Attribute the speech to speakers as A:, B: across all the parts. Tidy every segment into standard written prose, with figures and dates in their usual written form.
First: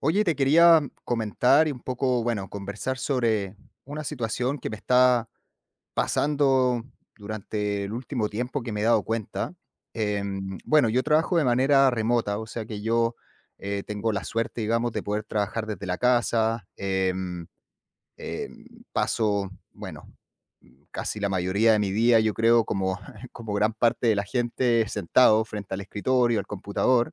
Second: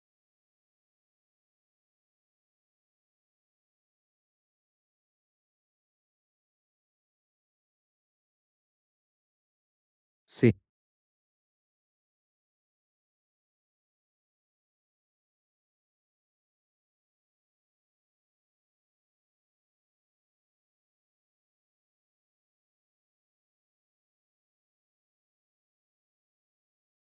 A: Oye, te quería comentar y un poco, bueno, conversar sobre una situación que me está pasando durante el último tiempo que me he dado cuenta.
B: Sí,
A: Bueno, yo trabajo de manera remota, o sea que yo tengo la suerte, digamos, de poder trabajar desde la casa. Em, Paso, bueno, casi la mayoría de mi día, yo creo, como, como gran parte de la gente, sentado frente al escritorio, al computador.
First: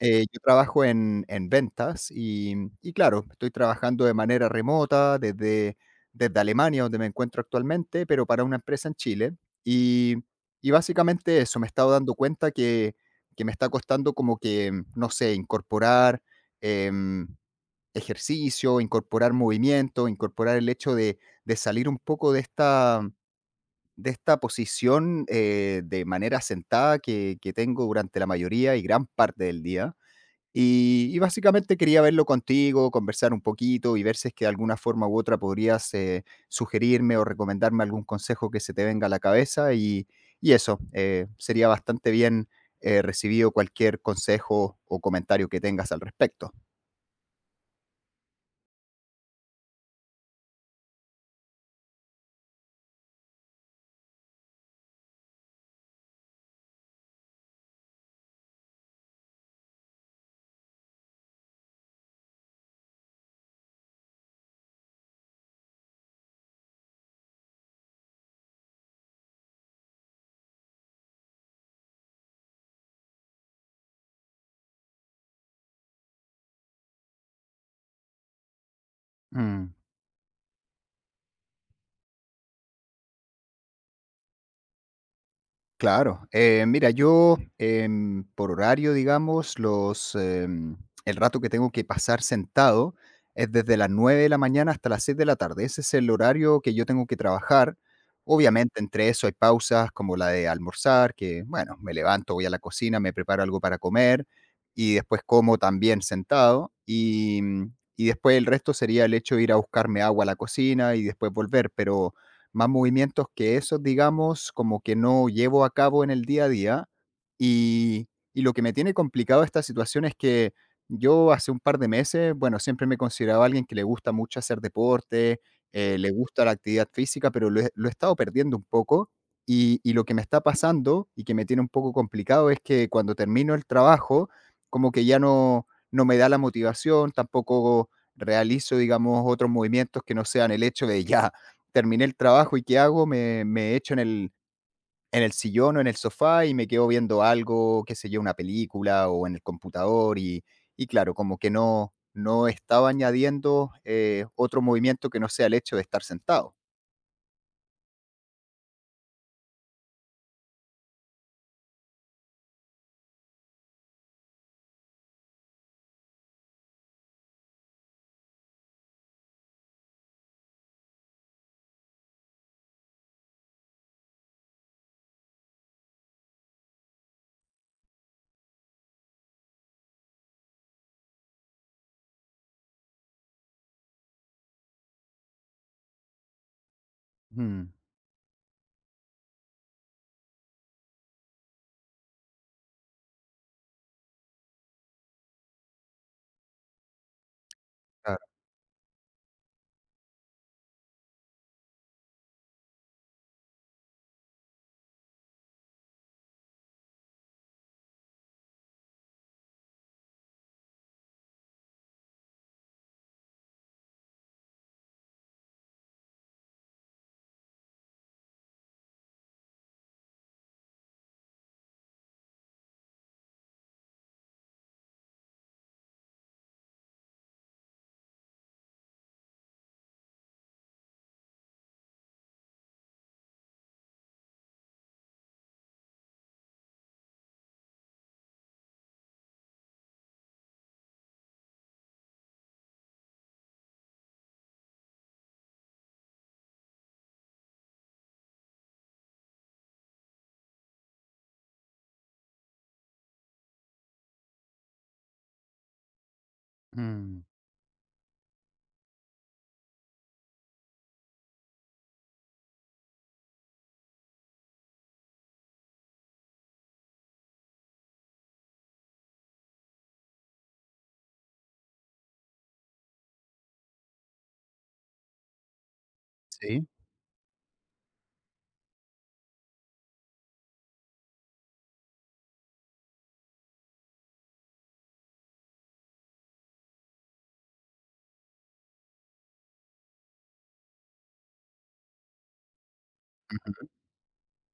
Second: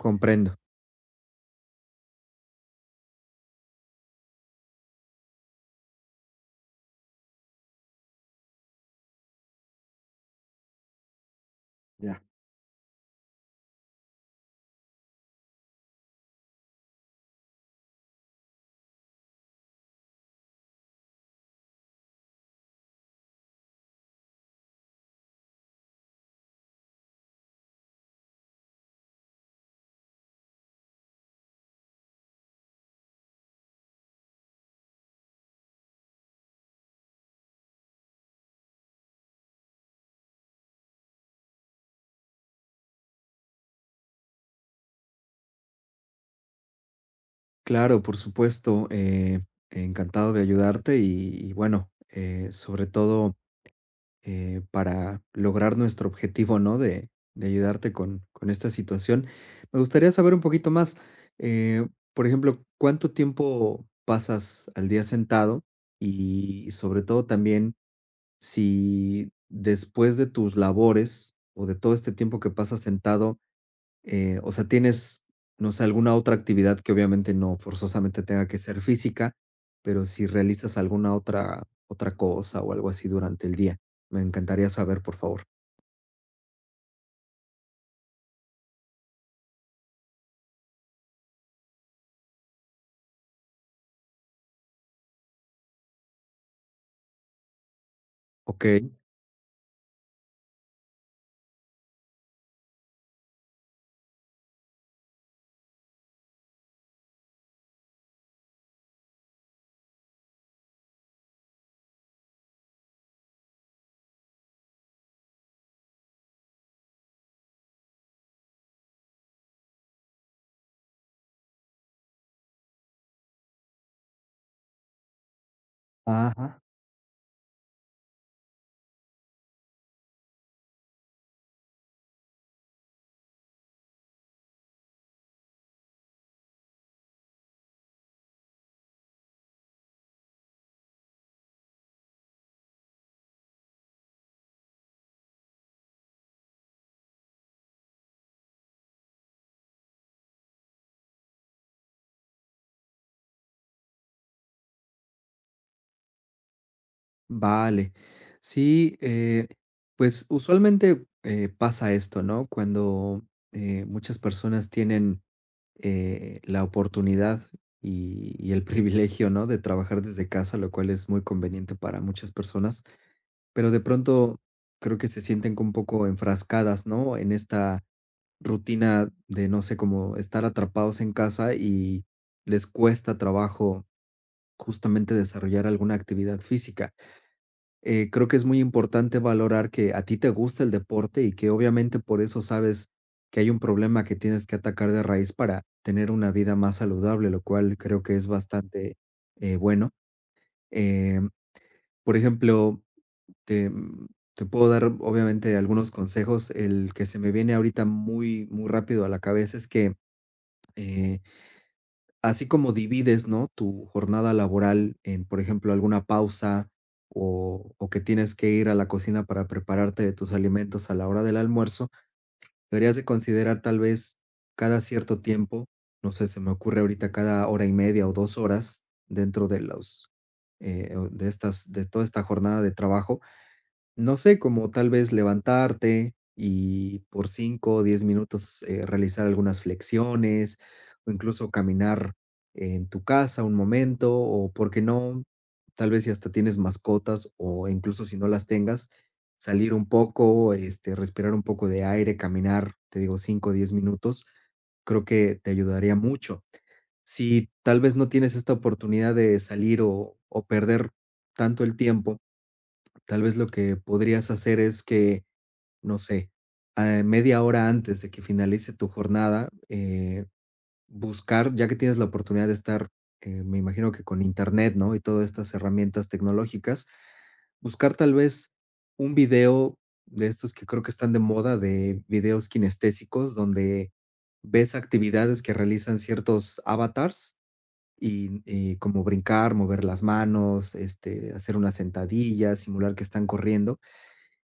A: Yo trabajo en ventas y claro, estoy trabajando de manera remota desde, Alemania, donde me encuentro actualmente, pero para una empresa en Chile. Y, y básicamente eso, me he estado dando
B: Ya.
A: cuenta que, me está costando como que, no sé, incorporar em, ejercicio, incorporar movimiento, incorporar el hecho de, salir un poco de esta posición, de manera sentada que tengo durante la mayoría y gran parte del día. Y básicamente quería verlo contigo, conversar un poquito y ver si es que de alguna forma u otra podrías, sugerirme o recomendarme algún consejo que se te venga a la cabeza. Y eso, sería bastante bien, recibido cualquier consejo o comentario que tengas al respecto.
B: Claro, por supuesto, encantado de ayudarte y bueno, sobre todo para lograr nuestro objetivo, ¿no? De ayudarte con esta situación. Me gustaría saber un poquito más, eh, por ejemplo, ¿cuánto tiempo pasas al día sentado? Y sobre todo también si después de tus labores o de todo este tiempo que pasas sentado, o sea, tienes, no sé, alguna otra actividad que obviamente no forzosamente tenga que ser física,
A: Mm.
B: pero si realizas alguna otra cosa o algo así durante el día. Me encantaría saber, por favor.
A: Claro, mira, yo, por horario, digamos, los, el rato que tengo que pasar sentado es desde las 9 de la mañana hasta las 6 de la tarde. Ese es el horario que yo tengo que trabajar. Obviamente,
B: Ok.
A: entre eso hay pausas como la de almorzar, que, bueno, me levanto, voy a la cocina, me preparo algo para comer y después como también sentado. Y después el resto sería el hecho de ir a buscarme agua a la cocina y después volver, pero más movimientos que esos, digamos, como que no llevo a cabo en el día a día. Y, y lo que me tiene complicado esta situación es que yo hace un par de meses, bueno, siempre me consideraba alguien que le gusta mucho hacer deporte, le gusta la
B: Ajá.
A: actividad física, pero lo he estado perdiendo un poco. Y lo que me está pasando y que me tiene un poco complicado es que cuando termino el trabajo, como que ya no me da la motivación, tampoco realizo, digamos, otros movimientos que no sean el hecho de ya terminé el trabajo y ¿qué hago? Me echo en el sillón o en el sofá y me quedo viendo algo, qué sé yo, una película o en el computador. Y claro, como que no estaba añadiendo, otro movimiento que no sea el hecho de estar sentado.
B: Vale. Sí, pues usualmente pasa esto, ¿no? Cuando muchas personas tienen la oportunidad y el privilegio, ¿no? De trabajar desde casa, lo cual es muy conveniente para muchas personas, pero de pronto creo que se sienten como un poco enfrascadas, ¿no? En esta rutina de, no sé, como estar atrapados en casa y les cuesta trabajo justamente desarrollar alguna actividad física.
A: Mm,
B: Creo que es muy importante valorar que a ti te gusta el deporte y que obviamente por eso sabes que hay un problema que tienes que atacar de raíz para tener una vida más saludable, lo cual creo que
A: claro,
B: es bastante bueno. Eh, por ejemplo, te, mm, te puedo dar obviamente algunos consejos. El que se me viene ahorita muy, muy rápido a la cabeza es que eh, así como divides, ¿no?, tu jornada laboral en, por ejemplo, alguna pausa o que tienes que ir a la cocina para prepararte de tus alimentos a la hora del almuerzo, deberías de considerar tal vez cada cierto tiempo, no sé, se me ocurre ahorita cada hora y media o 2 horas dentro de los, o de estas de toda esta jornada de trabajo, no sé, como tal vez levantarte y por 5 o 10 minutos, realizar algunas flexiones, o incluso caminar en tu casa un momento, o por qué no, tal vez si hasta tienes mascotas o incluso si no las tengas, salir un poco, este, respirar un poco de aire, caminar, te digo, 5 o 10 minutos, creo que te ayudaría mucho.
A: mm,
B: Si tal vez no tienes esta oportunidad de salir o perder tanto el tiempo, tal vez lo que podrías hacer es que, no sé, media hora antes de que finalice tu jornada, buscar, ya que tienes la oportunidad de estar, me imagino que con internet, ¿no? Y todas estas herramientas
A: sí.
B: tecnológicas, buscar tal vez un video de estos que creo que están de moda, de videos kinestésicos, donde ves actividades que realizan ciertos avatars y, como brincar, mover las manos, este, hacer una sentadilla, simular que están corriendo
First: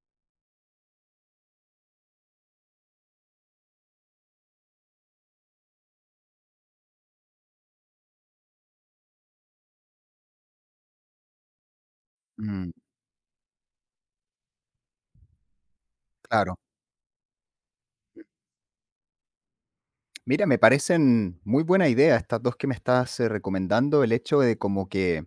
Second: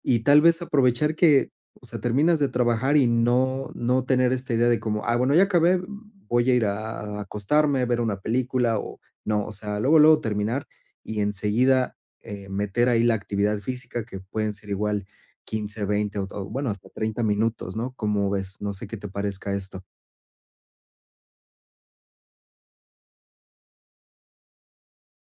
B: y tal vez aprovechar que, o sea, terminas de trabajar y no tener esta idea de como: "Ah, bueno, ya acabé, voy a ir a acostarme, ver una película", o no, o sea, luego, luego terminar y enseguida,
A: Ujú, mm,
B: meter ahí la actividad física, que pueden ser igual 15, 20 o
A: claro.
B: bueno, hasta 30 minutos, ¿no? ¿Cómo ves? No sé qué te parezca esto.
A: Mira, me parecen muy buena idea estas 2 que me estás, recomendando, el hecho de como que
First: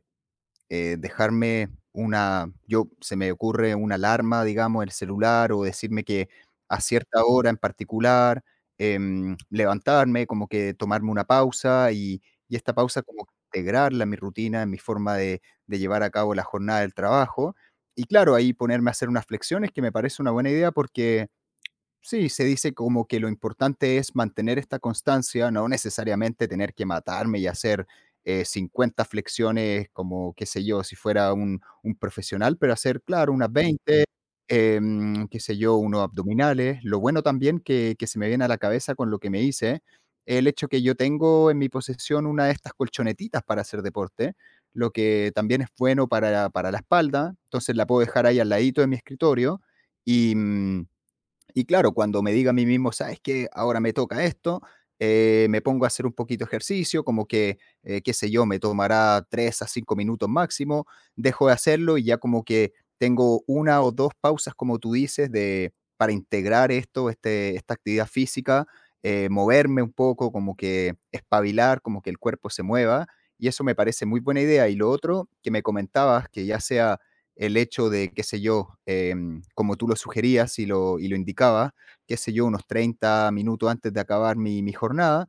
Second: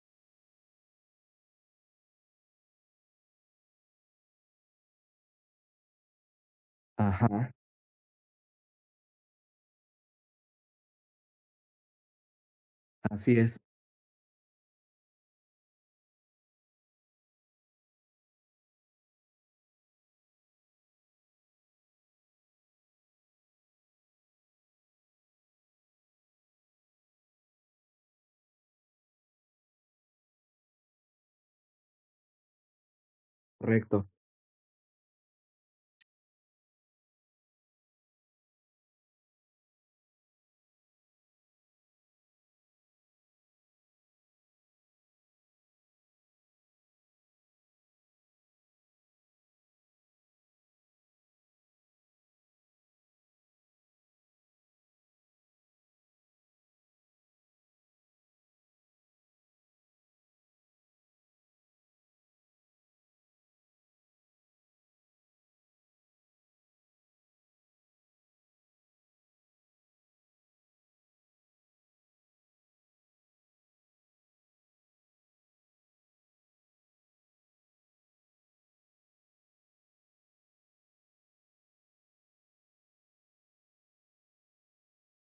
A: dejarme una, yo se me ocurre una alarma, digamos, en el celular o decirme que a cierta hora
B: Ajá,
A: en particular, levantarme, como que tomarme una pausa y esta pausa como
B: así es,
A: integrarla en mi rutina, en mi forma de, llevar a cabo la jornada del trabajo. Y claro, ahí ponerme a hacer unas flexiones que me parece una buena idea porque sí, se dice como que lo importante es mantener esta constancia, no necesariamente tener que matarme y hacer 50 flexiones como, qué sé yo, si fuera un profesional, pero hacer, claro, unas 20,
B: correcto.
A: qué sé yo, unos abdominales. Lo bueno también que, se me viene a la cabeza con lo que me hice, el hecho que yo tengo en mi posesión una de estas colchonetitas para hacer deporte, lo que también es bueno para la espalda, entonces la puedo dejar ahí al ladito de mi escritorio. Y... mm, y claro, cuando me diga a mí mismo: "¿Sabes que ahora me toca esto?", me pongo a hacer un poquito de ejercicio, como que, qué sé yo, me tomará 3 a 5 minutos máximo, dejo de hacerlo y ya como que tengo una o dos pausas, como tú dices, de, para integrar esto, este, esta actividad física, moverme un poco, como que espabilar, como que el cuerpo se mueva. Y eso me parece muy buena idea. Y lo otro que me comentabas, que ya sea el hecho de, qué sé yo, como tú lo sugerías y lo indicabas, qué sé yo, unos 30 minutos antes de acabar mi jornada,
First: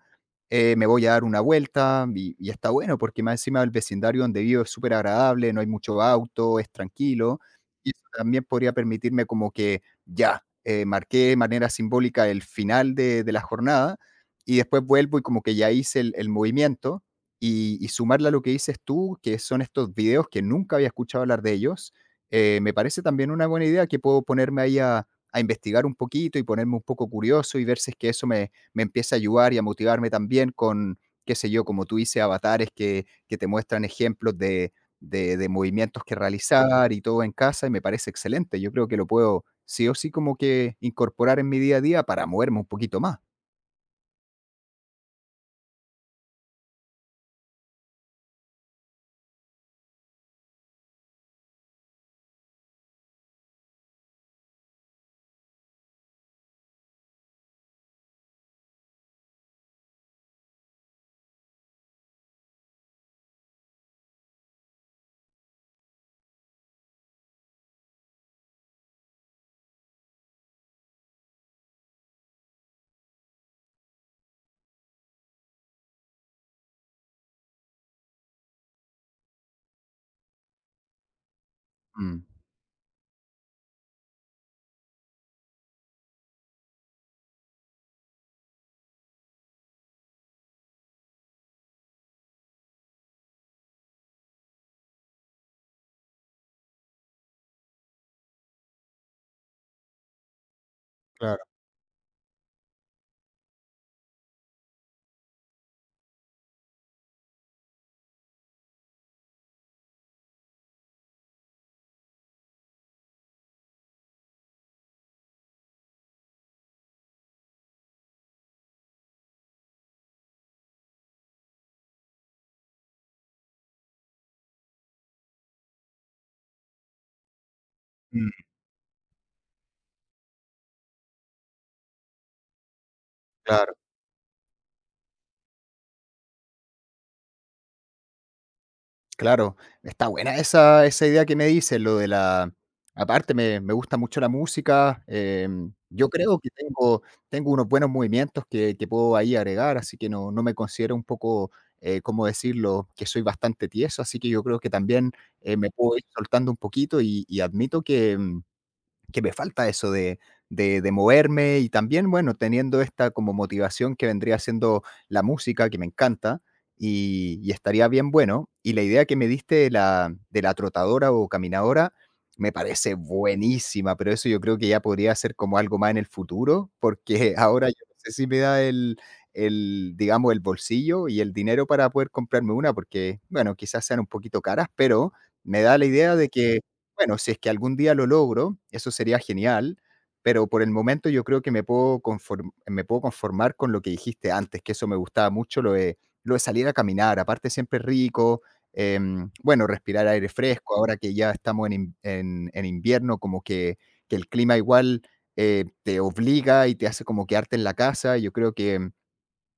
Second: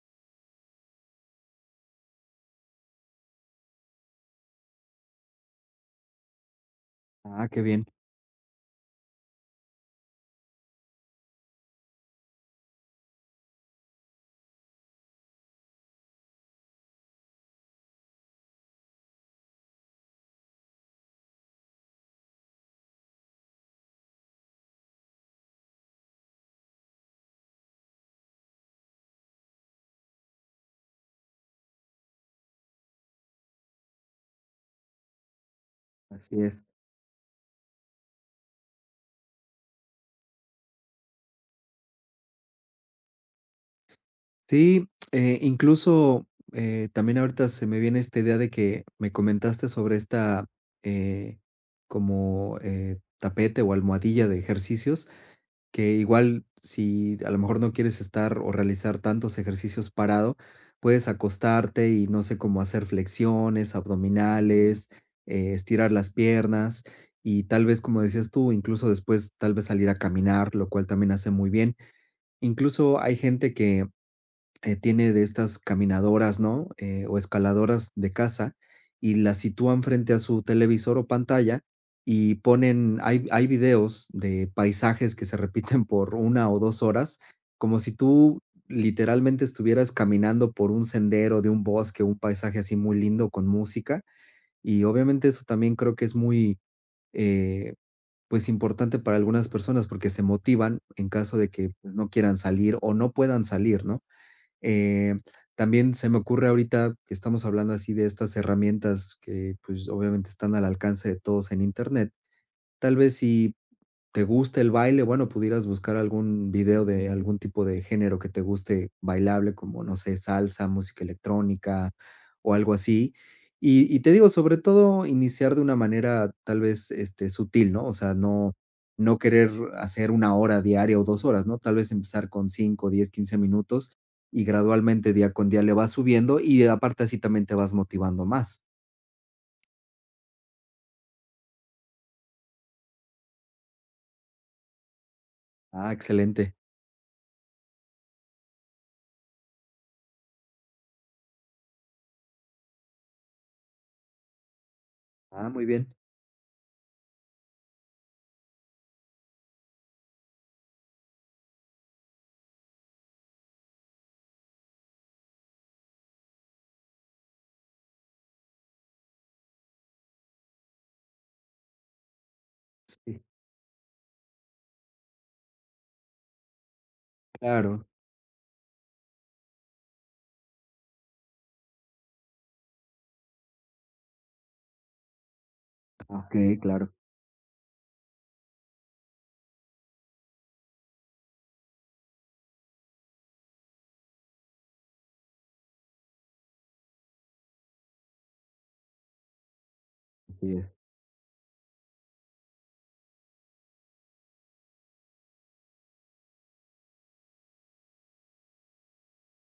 A: me voy a dar una vuelta y está bueno, porque más encima el vecindario donde vivo es súper agradable, no hay mucho auto, es tranquilo,
B: Ah, qué bien,
A: y eso también podría permitirme como que ya, marqué de manera simbólica el final de la jornada, y después vuelvo y como que ya hice el movimiento, y sumarle a lo que dices tú, que son estos videos que nunca había escuchado hablar de ellos. Me parece también una buena idea que puedo ponerme ahí a, investigar un poquito y ponerme un poco curioso y ver si es que eso me empieza a ayudar y a motivarme también con, qué sé yo, como tú dices, avatares que, te muestran ejemplos de movimientos que
B: así es.
A: realizar y todo en casa y me parece excelente. Yo creo que lo puedo sí o sí como que incorporar en mi día a día para moverme un poquito más.
B: Sí, incluso, también ahorita se me viene esta idea de que me comentaste sobre esta, eh, como, tapete o almohadilla de ejercicios, que igual si a lo mejor no quieres estar o realizar tantos ejercicios parado, puedes acostarte y no sé, cómo hacer flexiones, abdominales, estirar las piernas y tal vez, como decías tú, incluso después tal vez salir a caminar, lo cual también hace muy bien. Incluso hay gente que tiene de estas caminadoras, ¿no? O escaladoras de casa y las sitúan frente a su televisor o pantalla
A: Mm.
B: y ponen, hay videos de paisajes que se repiten por una o dos horas, como si tú literalmente estuvieras caminando por un sendero de un bosque, un paisaje así muy lindo con música. Y obviamente eso también creo que es muy, eh, pues importante para algunas personas porque se motivan en caso
A: Claro,
B: de que no quieran salir o no puedan salir, ¿no? Eh, también se me ocurre ahorita que estamos hablando así de estas herramientas que pues obviamente están al alcance de todos en Internet. Tal vez si te gusta el baile, bueno, pudieras buscar algún video de algún tipo de género que te guste bailable, como, no sé, salsa, música electrónica o algo así. Y te digo, sobre todo, iniciar de una manera tal vez este, sutil, ¿no? O sea,
A: mm,
B: no, no querer hacer una hora diaria o dos horas, ¿no? Tal vez empezar con 5 10 15
A: claro.
B: minutos y gradualmente día con día le vas subiendo y aparte así también te vas motivando más.
A: Claro, está buena esa idea que me dices, lo de la, aparte me gusta mucho la música,
B: Ah,
A: yo creo que
B: excelente.
A: tengo unos buenos movimientos que puedo ahí agregar, así que no me considero un poco, ¿cómo decirlo?, que soy bastante tieso, así que yo creo que también,
B: Ah, muy
A: me
B: bien.
A: puedo ir soltando un poquito y admito que me falta eso de, moverme y también, bueno, teniendo esta como motivación que vendría siendo la música, que me encanta, y estaría bien bueno. Y la idea que me diste de la trotadora o caminadora me parece
B: Sí,
A: buenísima, pero eso yo creo que ya podría ser como algo más en el futuro, porque ahora yo
B: claro.
A: no sé si me da el, digamos, el bolsillo y el dinero para poder comprarme una, porque, bueno, quizás sean un poquito caras, pero me da la idea de
B: Ok,
A: que,
B: claro.
A: bueno, si es que algún día lo logro, eso sería genial, pero por el momento yo creo que me puedo conformar con lo que dijiste antes, que eso me gustaba mucho, lo de salir a caminar, aparte siempre es rico, bueno, respirar aire
B: Así es.
A: fresco, ahora que ya estamos en in en en invierno, como que el clima igual, te obliga y te hace como quedarte en la casa, yo creo que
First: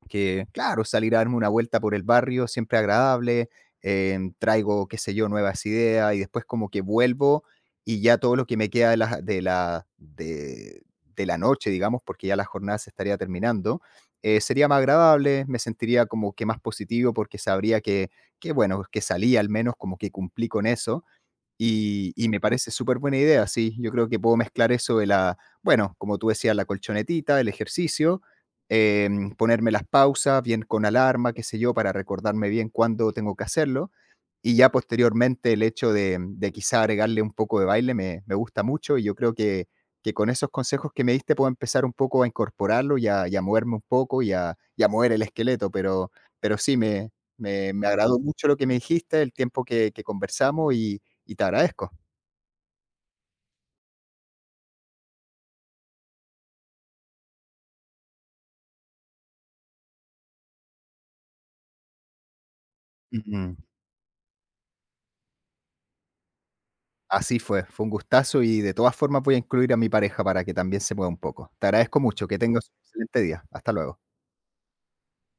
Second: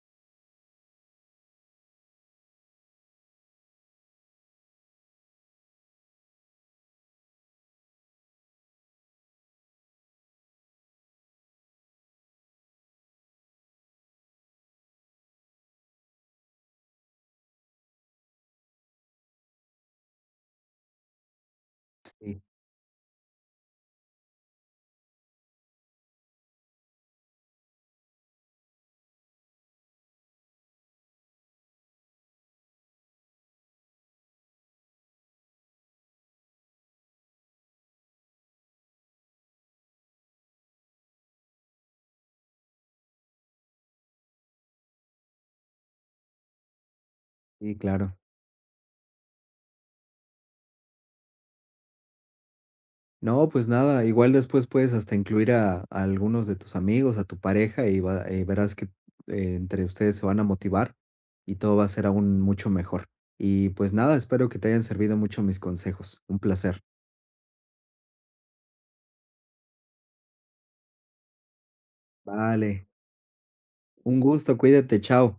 A: que, claro, salir a darme una vuelta por el barrio siempre agradable, traigo, qué sé yo, nuevas ideas y después como que vuelvo y ya todo lo que me queda de la noche, digamos, porque ya la jornada se estaría terminando, sería más agradable, me sentiría como que más positivo porque sabría que bueno, que salí al menos como que cumplí con eso y me
B: Sí.
A: parece súper buena idea, sí. Yo creo que puedo mezclar eso de la, bueno, como tú decías, la colchonetita, el ejercicio, ponerme las pausas, bien con alarma, qué sé yo, para recordarme bien cuándo tengo que hacerlo. Y ya posteriormente el hecho de quizá agregarle un poco de baile me gusta mucho, y yo creo que con esos consejos que me diste puedo empezar un poco a incorporarlo y a moverme un poco y a mover el esqueleto, pero sí, me me
B: Sí,
A: me
B: claro.
A: agradó mucho lo que me dijiste, el tiempo que conversamos y te agradezco.
B: No, pues nada, igual después puedes hasta incluir a algunos de tus amigos, a tu pareja y, verás que entre ustedes se van a motivar y todo va a ser aún mucho mejor.
A: Ujú.
B: Y pues nada, espero que te hayan servido mucho mis consejos. Un placer.
A: Así fue, fue un gustazo y de todas formas voy a incluir a mi pareja para que también se mueva un poco. Te agradezco mucho, que tengas un
B: Vale,
A: excelente día. Hasta luego.
B: un gusto, cuídate, chao.